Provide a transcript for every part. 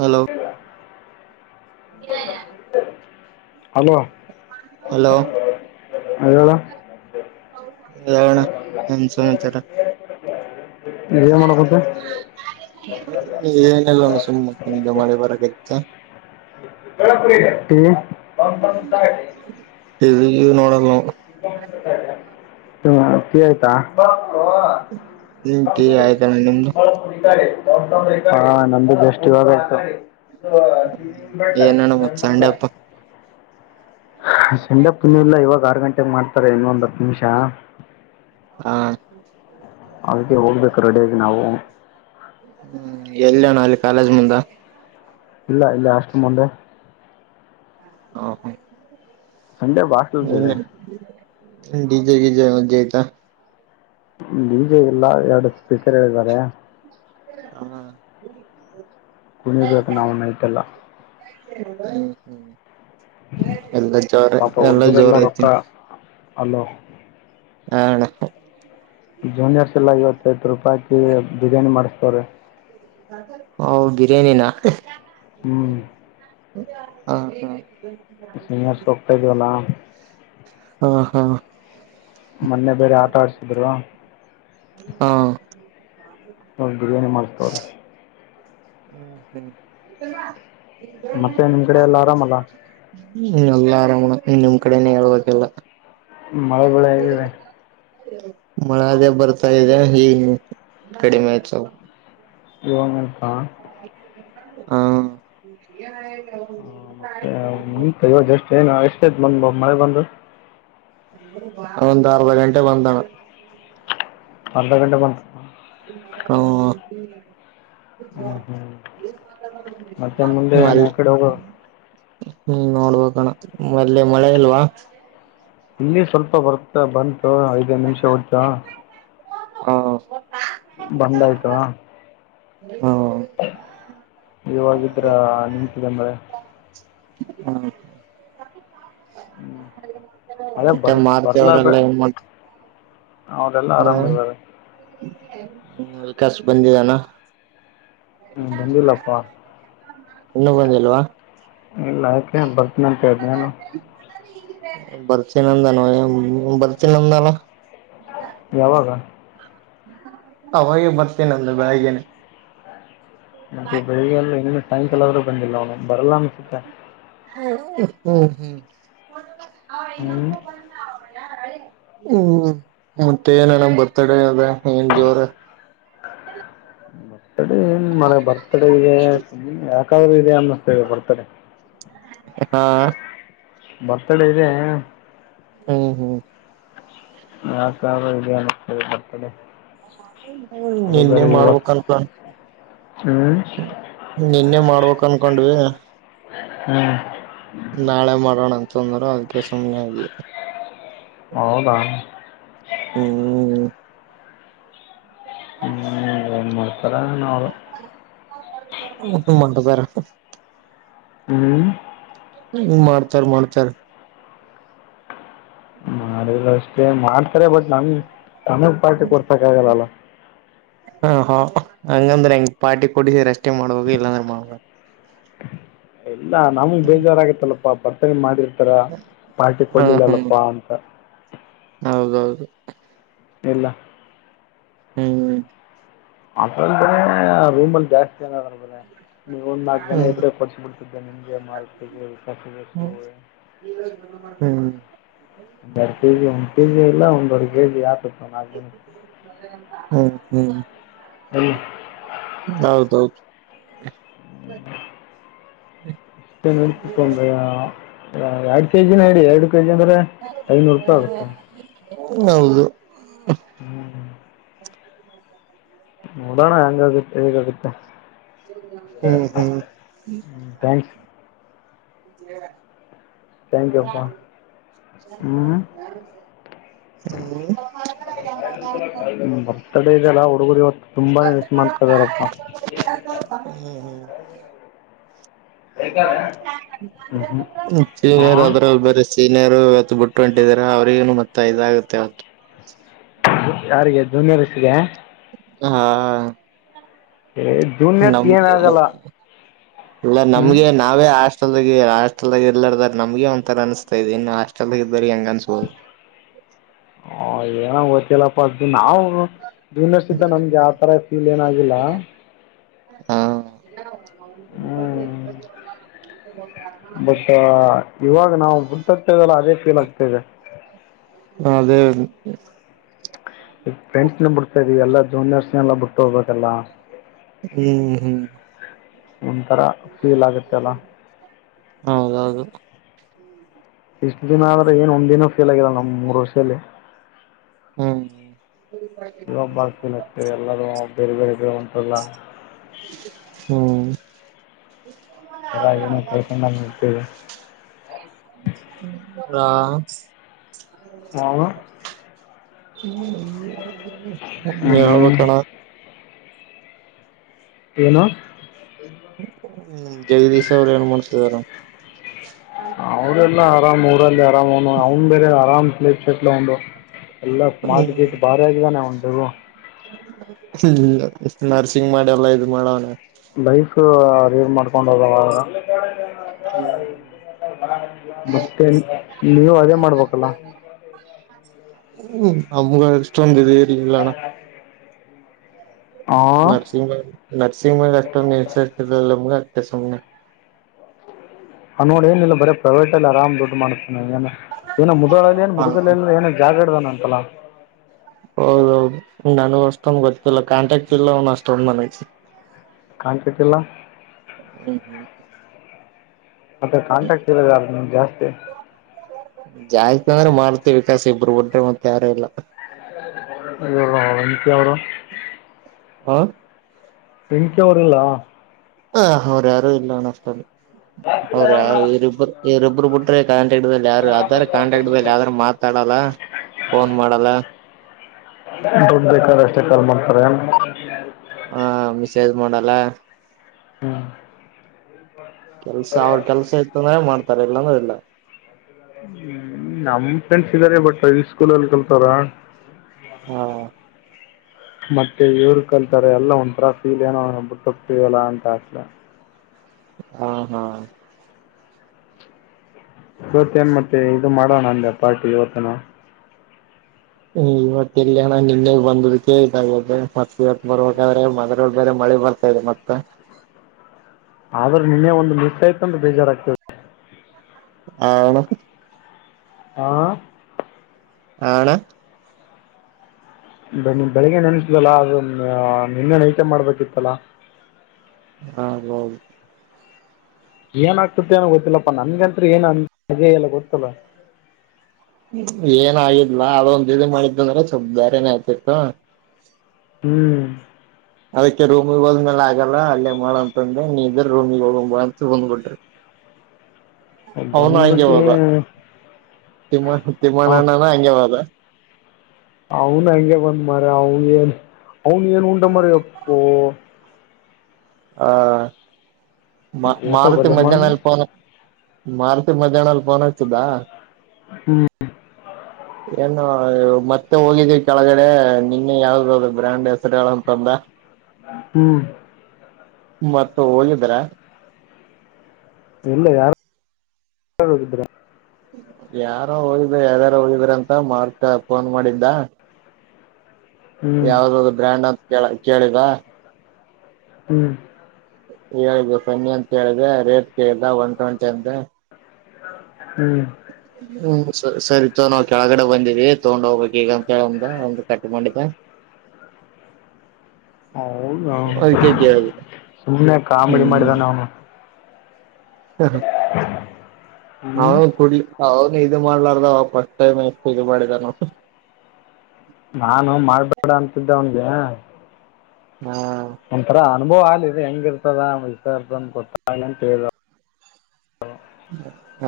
Hello ಹ [unintelligible] [unintelligible] hello hello ಹ್ಮ್ ಹೇಳು ಏಳಅಣ್ಣ ಏನ್ ಸಮಾಚಾರ ಏನ್ ಮಾಡಕೋತ್ತೀ ಏನಿಲ್ಲಣ್ಣ ಸುಮ್ಮ ಮೂಕಂದಿದಾ ಮಳಿ ಬರಕತಿತ ಯೊಳ್ ಅಪ್ಪಿ ಇಂತಿ [unintelligible] ಎದು ನೋಡಲ್ಲ ಟೀ‌ ಆಯ್ತಾ ಹಾ ಟೀ ಆಯ್ತಣ್ಣ ನಿಮ್ದು ಅಣ್ಣ ನಮ್ದು ಜಸ್ಟ್ ಇವಾಗ ಆಯ್ತು ಇದು ಏನಣ್ಣ ಮತ್ ಬೆಟ್ಟನ್ಮಂಗ ಸಂಡೆ ಅಪ್ಪ [unintelligible] ಸೆಂಡಪ್ಪಿನೂ ಇಲ್ಲ ಇವಾಗ ಆರು ಗಂಟೆೆಗೆ ಮಾಡ್ತಾರೆ ಇನ್ನೊ ಒಂದ್ ಹತ್ತು ನಿಮಿಷ ಹಾ ಅದಕ್ಕೆ ಹೋಗ್ಬೇಕು ರೆಡಿಯಾಗಿ ನಾವು ಹ್ಮ್ ಎಲ್ಲಣ ಅಲ್ಲಿ ಕಾಲೇಜ್ ಮುಂದ ಇಲ್ಲ ಇಲ್ಲ ಅಆಷ್ಟಲ ಮೊಂದೆ ಹ ಹಾ ಬಾಟ್ಲದಿದೆ ಡಿಜೆ [unintelligible] ಜಯತಾ ಡಿಜೆ ಎಲ್ಲ ಎರಡು ಸ್ಪೀಕರ್ ಹೇಳಿದ್ದಾರೆ. ಹಾ ಕುಣಿರ್ಬೇಕ ನಾವು ನೈಟೆಲ್ಲ ಹ್ಮ ಎಲ್ಲ ಜೋರ ಎಲ್ಲ ಜೋರ ಐತಿನಿ. ಹಲೋ ಅಣ್ಣ ಜೂನಿಯರ್ಸ್ ಎಲ್ಲ ಇವತ್ತೈತ್ತು ರೂಪಾಯಕಿ ಬಿರಿಯಾನಿ ಮಾಡಿಸ್ತವ್ರೀ. ಹ ಬಿರಿಯಾನಿನ ಹ್ಮ್ ಸಿಂರ್ ಸಕ್ತ ಜೋಲ್ಲ [unintelligible] ಹಾ ಹಾ ಮೊನ್ನೆ ಬೇರೆ ಆಟ ಆಡ್ಸಿದ್. ಹಾ ನಾ ಬಿರಿಯಾನಿ ಮಾಡಿಸ್ತ್ರ ಹ್ಮ್ ಹ್ಮ್ ಹ ಮತ್ತೆ ನಿಮ್ ಕಡೆ ಎಲ್ಲ ಆರಾಮಲ್ಲ ಎಲ್ಲಾ ಆರಾಮಣ ನೀ ನಿಮ್ ಕಡೆನ ಹೇಳ್ಬೇಕಲ್ಲ. ಮಳ ಬೇಳೆ ಹೆಂಗಿದೆ ಮಳದ ಬರ್ತ ಇದೆ ಹ ಕಡಿಮೆಸ ಯಂಗಕ್ಕಾ ಹ್ಮ ಹ ಮತ್ತೆಂತವ ಎಷ್ಟ ಏನು ಎಷ್ಟ ದ ಬಂದ ಮಳೆ ಬಂದು. ಒಂದು ಅರ್ಧ ಗಂಟೆ ಬಂದಾನ. ಅರ್ಧ ಗಂಟೆ ಬಂತು ಬ್ರೋ [unintelligible] ಹ್ಮ್ ಹ್ಮ್ ಮತ್ತೆ ಮುಂದೆ ಏನು ಮಲೀ ಆ ಕಡೆ ಹೋಗೋ ಹ್ಮ್ ನೋಡ್ಬೇಕಣ ಮಲ್ಲಿ ಮಳೆ ಇಲ್ವಾ ಇಲ್ಲಿ ಸ್ವಲ್ಪ ಬರ್ತ ಬಂತು ಐದೈದು ನಿಮಿಷ ಹುಟಾ. ಹ ಬಂದ ಆಯ್ತವಾ ಹಾ ಇವಾಗಿದ್ರ ನಿಂತಿದೆ ಅಂದ್ರೆ ಹ್ಮ ಹ್ಮ್ ಮಳೆ ಮತ್ತೆ ಬರ್ ಮಾರುತಿ ಬರ್ಲ ಅವರೆಲ್ಲ ಬರಲ್ಲ ಏನ್ ಮಾಡ್ತ ಅವರಲ್ಲಾ ಆರಾಮವಾರೆ ವಿಕಸ್ ಬಂದಿದಾನ ಹ್ಮ್ ಬಂದಿಲ್ಲಪ್ಪಾ ಇನ್ನು ಬಂದಿಲ್ವಾ ಇಲ್ಲ ಯಾಕೆ ಬರ್ತನಂತೆ ಹೇಳಿದ್ನ ನಾನು ಭರ್ತಿನಂದನ ಭರ್ತಿನಂದನ ಯಾವಾಗ ಅವಾಗೆ ಬರ್ತೇನೆ ಒಂದು ಬಳಗೇನೆ ಮತ್ತೆ ಬೆಳಿಗ್ಗೆ ಎಲ್ಲ ಇನ್ನ ಸಾಯಂಕಾಲ ಆದ್ರೂ ಬಂದಿಲ್ಲ ಅವನು ಬರಲ್ಲ ಅನ್ಸುತ್ತ ಹಾ ಹ್ಮ್ ಹ್ಮ್ ಹ್ಮ್ ಹ್ಞೂ ಮತ್ತೆ ಏನಣ ಬರ್ತಡೇ ಅದ ಏನ್ ಜೋರ ಬರ್ತಡೆ ಏನ್ ಮಳೆ ಬರ್ತಡೆಗೆ ಯಾಕಾದ್ರೂ ಇದೆ ಅನ್ನಿಸ್ತಗ ಬರ್ತಡೆ. ಹಾ ಬರ್ತಡ ಇದೆ. ಹ್ಮ ಹ್ಮ್. ನ [unintelligible] ಬರ್ತಡೇ. ನಿನ್ನೆ ಮಾಡ್ಬೇಕಕ್ನ್ ಕಲ. ಹ್ಮ್ ಹೋಕ ಅನ್ಕೊಂಡ್ವಿ ಹ್ಮ್ ನಾಳೆ ಮಾಡೋಣ ಅಂತಂದ್ರರು ಅದ್ಕ್ಕೆ ಸುಮ್ಮ್ನೆ ಆದಿವಿ ಹೌದಾ ಹ್ಮ್ ಹ್ಮ್ ಏನ್ ಮಾಡ್ತರ ಅವರು ಹ ಮಾಡಟ ಬರ [unintelligible] ಹ್ಮ್ ಹ್ಮ ಮಾಡ್ತಾರ ಮಾಡ್ತಾರ. ಮಾಡಿಲ್ಲ [unintelligible] ಮಾಡ್ತಾರೆ ಬಟ್ ನಮ ನಮ ಪಾರ್ಟಿ ಕೊಡ್ಸಕ್ ಆಗಲ್ಲಲ್ಲ. ಹ ಹಾ ಹಂಗಂದ್ರೆ ಹೆಂಗ ಪಾರ್ಟಿ ಕೊಡಿಸಿ ರಷ್ಟೇ ಮಾಡ್ಬೇಕ ಇಲ್ಲಾಂದ್ರೆ ಮಾಡಲ್ಲ ಎಲ್ಲ ನಮಗ್ ಬೇಜಾರ ಆಗತ್ತಲ್ಲಪ್ಪ ಬರ್ತಡೇ ಮಾಡಿ ಹರ ಪಾರ್ಟಿ ಹ ಹ್ಮ್ ಕೊಡ್ಲಿಲ್ಲಲ್ಲಪ್ಪಾ ಅಂತ ಹ ಇಲ್ಲ ಹ್ಮ್ ಅದ್ರಲೇ ರೂಮಲ್ಲಿ ಜಾಸ್ತಿ ನೆ ನೀ ಒಂದ್ ನಾಲ್ಕು ಜನ ಹ್ಮ್ ಇದ್ರೆ ಕೊಡ್ಸ ಬಿಡ್ತಿದ್ದೆ ನಿಮ್ಗೆ ಮಾರುಟ್ಟೆಗೆ ಕಸಸು ಮಾಡ್ [unintelligible] [unintelligible] ಹ್ಮ್ ಹ್ಮ್ ಇಲ್ಲ ಹೌದ ಹೌದು ಬರ ಇಷ್ಟ ಎರಡು ಕೆಜಿನಡಿ ಎರಡು ಕೆಜಿ ಅಂದ್ರೆ ಐನೂರು ರೂಪಾಯಿ ಆಗುತ್ತಾ. ಹೌದು ಹ್ಮ್ ಹ್ಮ್ ನೋಡೋಣ ಹಂಗಾಗುತ್ತೆ ಹೇಗ ಆಗುತ್ತೆ. ಹ್ಮ್ ಹ್ಮ್ ಹ್ಮ ಥ್ಯಾಂಕ್ಸ್ ್ದೇವ [unintelligible] ಚಂ ಯಪ್ಪಾ [inaudible] ಹ್ಮ್ ಹ್ಮ್ ಬರ್ತಡೇದೆಲ್ಲ ಉಡುಗೋರಿ ಹೊತ್ತು ತುಂಬಾನೇ ವಿಷಮಾತದಾರಪ್ಪ ಹ್ಮ ಹ್ಮ್ ಚೀನೀರ ಹಾಂ ಅದ್ರಲ್ಲಿ ಬೇರೆ ಸೀನ ಇವತ್ತು ಬಿಟ್ಟ ಹೊಂಟಿದರ ಅವರಿಗ ಮತ್ತ ಇದಾಗುತ್ತೆತ್ತು ಯಾರಿಗೆ ಜೂನಿಯರ್ ಸಿಗಾ ಹಾ ಏ ಜೂನಿಯರ್ಸ್ ನಮ್ ಏನಾಗಲ್ಲ ಇಲ್ಲ ಹ್ಮ್ ನಮ್ಗೆ ನಾವೇ ಆಷ್ಟ ಹೆಲ್ ಹಾಸ್ಟೆಲ್ದಾಗ ಇಲ್ಲ್ದಾರ ನಮಗೆ ಒಂಥರ ಅನಸ್ತಾದೆ ಇನ್ನು ಹಾಸ್ಟಲದಾಗ ಇದ್ದರಿಗೆ ಹೆಂಗ ಅನ್ಸ್ಬಹುದು ಹ [inaudible] ಹ ಏನ ಗೊತ್ತಿಲ್ಲಪ್ಪ ಅದ್ದು ನಾವು ಜೂನಿಯರ್ಸ್ ಇದ್ದಾಗ ನಮಗೆ ಆತರ ಫೀಲ್ ಏನಾಗಿಲ್ಲ. ಹ್ಮ್ [unintelligible] ಬಟ್ ಇವಾಗ ನಾವು ಮುತತ್ತೆದೆಲ್ಲ ಅದೇ ಫೀಲ್ ಆಗ್ತದೆ ಹ ಅದೇ ಈ ಫ್ರೆಂಡ್ಸ್ನ ಬಿಡ್ತಾ ಇದವಿ ಎಲ್ಲಾ ಜೂನಿಯರ್ಸ್ನ ಎಲ್ಲ ಬಿಟ್ಟ ಹೋಗಬೇಕಲ್ಲಾ ಹ್ಮ್ ಹ್ಮ್ ಒಂಥರ ಫೀಲ್ ಆಗುತ್ತೆ ಅಲ್ಲ ಹೌದಹೌದ ಇಷ್ಟ್ ದಿನ ಆದ್ರೆ ಏನ್ ಒಂದ್ ದಿನ ಫೀಲ್ ಫೀಲ್ ಆಗಿಲ್ಲ ನಮ್ ಮೂರ್ ವರ್ಷದಲ್ಲಿ ಹ್ಮ್. ಇಬ್ಬಳಫೀನ್ ಹಕ್ತಾರೆ ಎಲ್ಲರೂ ಬೇರೆ ಬೇರೆರು ಉಂಟಲ್ಲ. ಹ್ಮ. ಅನ ಕೊಳ್ಕೊಂಡ ಫೀಲ್. ಹ. ಹ. [unintelligible] [inaudible] ಏನು. ಹ್ಮ್ ಜಗದೀಶ್ ಅವರು ಏನ್ ಮಾಡ್ತಿದಾರ. ಅವದೆಲ್ಲ ಆರಾಮ್ ಊರಲ್ಲಿ ಆರಾಮ ಅವನು ಅವನ್ ಬೇರೆ ಆರಾಮ್ ಸ್. ಉು ಎಲ್ಲ ಮಾ ಗಿಟ್ ಭಾರಿ ಆಗಿದಾನೆ ಒಂಟು. ಹ್ಮ ನರ್ಸಿಂಗ್ ಮಾಡಿ ಎಲ್ಲಾ ಇ ಮಾಡವನ. ಲೈಫ ಅದೇರ್ ಮಾಡ್ಕೊಂಡ ಹೋದ. ಹ್ಮ್ ಮತ್ತೆ ನೀವು ಅದೇ ಮಾಡ್ಬೇಕಲ್ಲ. ಹ್ಮ್ ಅಮ್ಮಗ ಇಷ್ಟೊಂದಿದೆ ಇರ್ ಇಲ್ಲಣ್ಣ. ಹಾಂ ನರ್ಸಿಂಗ್ಲ್ ನರ್ಸಿಂಗ್ ಮಲ್ ಅಷ್ಟೊ ನಿಸರ್ತ ನಮ್ಗ ಆಗ್ತೆ ಸುಮ್ನೆ. ಹ ನೋಡ್ ಏನಿಲ್ಲ ಬರೀ ಪ್ರೈವೇಟ್ ಅ ಆರಾಮ್ ದುಡ್ ಮಾಡುತ್ತೆ. ಏನ ಏನ ಮುದಳಲ್ಲಿ ಏನ್ ಹಾ ಮುದುಗ ಹಾ ಏನ ಜಾಗ ಇಡ್ದಾನ ಅಂತಲ್ಲ. ಹೌದೌದು ನನಗ ಅಷ್ಟೊಂದು ಗೊತ್ತಿಲ್ಲ ಕಾಂಟಾಕ್ಟ್ ಇಲ್ಲ ಅವ್ನ್ ಅಷ್ಟಂದು ಮನಗೆ. ಕಾಣ್ತಾ ಇಲ್ಲ. ಹ್ಮ್ ಹ್ಮ್ ಮತ್ತೆ ಕಾಂಟ್ರಾಕ್ಟ್ ಇರದ ಅ ನಿಮ್ ಜಾಸ್ತಿ. ಜಾಸ್ತಿ ಅಂದ್ರೆ ಮಾಡ್ತಿವಿ ವಿಕಾಾಸ ಇಬ್ರು ುಟ್ರೆ ಮತ್ತೆ ಯಾರ ಇಲ್ಲ. ನಿತ್ಯ ಅವರು. ಹ. [unintelligible] [inaudible] ಹ ಅವ್ರ ಯಾರು ಇಲ್ಲ ಅಷ್ಟಲ್ಲಿ. ಹ. ಅವ್ರ ಇರಿಬ್ರು ಇರಿೊಬ್ಬರು ಬಿಟ್ರೆ ಕಾಂಟ್ರಾಕ್ಟ್ ಯಾರು ಅದಾರ ಕಾಂಟ್ರಾಕ್ಟ್ ಬ ಯ್ದಾರ ಮಾತಾಡಲ್ಲ. ಫೋನ್ ಮಾಡಲ್ಲ. ದುಡ್ ಬೇಕಾದ ಅಷ್ಟೆ ಕಲ್ ಮಾಡ್ತಾರೆ ಏ. ಹಾ ಮಿಸೇಜ್ ಮಾಡಲ್ಲ. ಹಾ. ಕೆಲ್ಸ ಅವ್ರ ಕೆಲ್ಸ ಇತ್ತುಂದೆ ಮಾಡ್ತಾರೆ ಇಲ್ಲಾನ ಇಲ್ಲ. ಹ್ಮ ನಮ್ ಫ್ರೆಂಡ್ಸ್ ಇದ್ದಾರೆ ಬಟ್ ಈ ಸ್ಕೂಲಲ್ಲಿ ಕಲ್ತಾರ. ಹ್ಮ. ಮತ್ತೆ ಇವ್ರು ಕಲ್ತಾರೆ ಎಲ್ಲ ಒಂಥರ ಫೀಲ್ ಏನೋ ಅವನ್ನ ಬಿುಟ್ಟ ಹೋಗ್ತವಲ್ಲ ಅಂತ ಆಸಲ. ಹ್ಮ ಹಾ. ಇವತ್ತೇನ್ ಮತ್ತೆ ಇದು ಮಾಡೋಣ ಅಂದ ಪಾರ್ಟಿ ಇವತ್ತನ. ಇವತ್ತ ಎಲ್ಲಿಯಣ್ಣ ನಿನ್ನೆ ಬಂದದಕ್ಕೆೇ ಇದಾಗೆ ಮತ್ತ್ ಬರ್ಬೇಕಾದ್ರೆ ಮದ್ ಬೇರೆ ಮ. ಕಳಿ ಬರ್ತಾ ಇದೆ ಮತ್ತೆ. ಆದ್ರೆ ನಿನ್ನೆ ಒಂದು ಮಿಸ್ ಆಯ್ತ ಅಂದ್ರೆ ಬೇಜಾರಾಗಗ್್ತದೆ. ಹ ಅಣ್ಣ. ಹಾ. ಆಣ. ಬ ಬೆಳಿಗ್ಗೆ ನೆನ್ಸಲಲ್ಲ ಅ ನಿನ್ನೆ ನೈಚ ಮಾಡ್ಬೇಕಿತ್ತಲ್ಲ. ಹಾ ಹೌದು. ಏನಾಗ್ತತ್ತ ಅನೋ ಗೊತ್ತಿಲ್ಲಪ್ಪ ನನ್ಗತ್ ಏನ್ ಅ ಅಜೇ ಎಲ್ಲ ಗೊತ್ತಲ್ಲ. ಏನ ಆಾಗಿದಲಾ ಅವಂದ ಬಿಡಿಿ ಮಾಡಿದ್ದ ಅಂದ್ರೆ ಸ್ವಲ್ಪ ಬೇರೆನೆೇ ಆಯತಿತ್ತು. ಹ್ಮ್. ಅದಕ್ಕೆ ರೂಮಗ್ ಹೋದ್ಮೇಲೆ ಆಗಲ್ಲ ಅಲ್ಲೇ ಮಾಡಂತಂದ್ ನೀ ಇದ್ರ ರೂಮಗ್ ಹೋಗ ಬಾ ಅಂತ ಬಂದ್ ಬಿಟ್ರ ಅವನು ಹಂಗೆ ಬಂದ್ಬಿಟ್ಟು ಹೋದ ತಿಮ್ಮ ತಿಮಣ್ಣನ ಹಂಗೆ ಹೋದ ಅವನ್ ಹಂಗೆ ಬಂದ ಮಾರ ಅವನ್ ಏನ್ ಅವನು ಏನ್ ಉಂಡ ಮರಿ ಅಪ್ಪೋ ಹ ಮಾ ಊಟ ಮಾರತಿ ಬಲೆ ಮಾಡಿ ಮಜಾನಲ್ಲಿ ಫೋನ್ ಹಚ್ಚಿ ಮಾರತಿ ಮಜಹಾನಲ್ಲಿ ಪೋನ್ ಹಚ್ಚಿ ಬಾ ಹ್ಮ್ ಏನು ಮತ್ತೆ ಹೋಗಿದೀವಿ ಕೆಳಗಡೆ ನಿನ್ನೆ ಯಾವ್ದ ಬ್ರ್ಯಾಂಡ್ ಹೆಸರುಗಳಂತಂದ ಹ್ಮ್ ಮತ್ತ ಹೋಗಿದ್ರ. ಇಲ್ಲ ಯಾರೋ ಹೋಗಿದ್ರ ಯಾರೋ ಓದಿದ್ರ ಯಾರ್ಯಾರು ಓದಿದ್ರ ಅಂತ ಮಾರ್ಕ್ ಫೋನ್ ಮಾಡಿದ್ದ ಹ್ಞೂ ಯಾವ್ದ್ದ ಬ್ರ್ಯಾಂಡ್ ಅಂತ ಕ ಕೇಳಿದ ಹ್ಮ್ ಹೇಳ್ದ ಸನ್ನಿ ಅಂತ ಕೇಳಿದೆ ರೇಟ್ ಕೇಳ್ದ ಒಂದ ಟ್ವೆಂಟಿ ಅಂದೆ ಹ್ಮ್ ಹ್ಮ ಸರಿತ ನಾವು ಕೆಳಗಡೆ ಬಂದೀವಿ ತಗೊಂಡ್ ಹೋಗ್ಬೇಕ್ ಈಗಂತ ಹೇಳ ಒ ಕಟ್ ಮಾಡಿದ್ದ ಹೌದಾ ಅದಕ್ಕೆ ಕೇಳಿದೆ ಸುಮ್ಮ್ನೆ ಕಾಮಿಡಿ ಮಾಡಿದ ಅವನು ಹ ಹ್ಞೂ ನಾವೇನ ಕೊಡ್ಲಿ ಅವನು ಇ ಮಾಡ್ಲಾರ್ದ ಫಸ್ಟ್ ಟೈಮ್ ಎಷ್ಟು ಇದ ಮಾಡಿದಾನ ನೋಡು ಹಾ ಹಾ ಒಂಥರ ಅನುಭವ್ ಅಲದೆ ಹೆಂಗ ಇರ್ತದ ವಿರನ್ ಗೊತ್ತಾಗ ಅಂತ ಹೇಳ ಹಾ ಹ್ಮ ಹ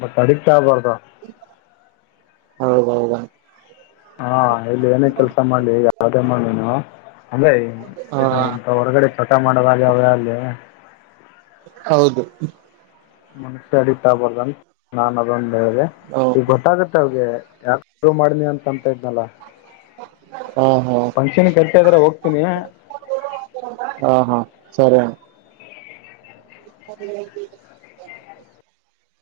ಮತ್ತ್ ಅಡ ಚ ಆಗ್ಬಾರ್ದು ಹೌದಹೌದ ಹಾ ಇಲ್ಲಿ ಏನೇ ಕೆಲ್ಸ ಮಾಡ್ಲಿ ಈಗ ಯಾವುದೇ ಮಾಡ್ಲಿ ನೀ ಅಲ್ಲೇ ಹ ಇದು ಇಂತ ಹೊರಗಡೆ ಚಟ ಮಾಡದಾಗಲಿ ಅವೆ ಅಲ್ಲಿ ಹೌದು ಮನ್ಸ್ಯ ಅಡತ ಆಬಾರ್ದಂತ ನಾನ್ ಅದೊಂದ ಹೇಳೆ ಹ ಈಗ ಗೊತ್ತಾಗತ್ತೆ ಅವರಿಗೆ ಯಾರ ಶುರು ಮಾಡನಿ ಅಂತ ಅಂತ ಇದ್ನಲ್ಲ ಹ ಹ ಫಂಕ್ಷನ್ ಕರಿತಾ ಇದಾರೆ ಹೋಗ್ತೀನಿ ಹಾ ಹ ಹಾ ಸರಿ ಹ್ಮ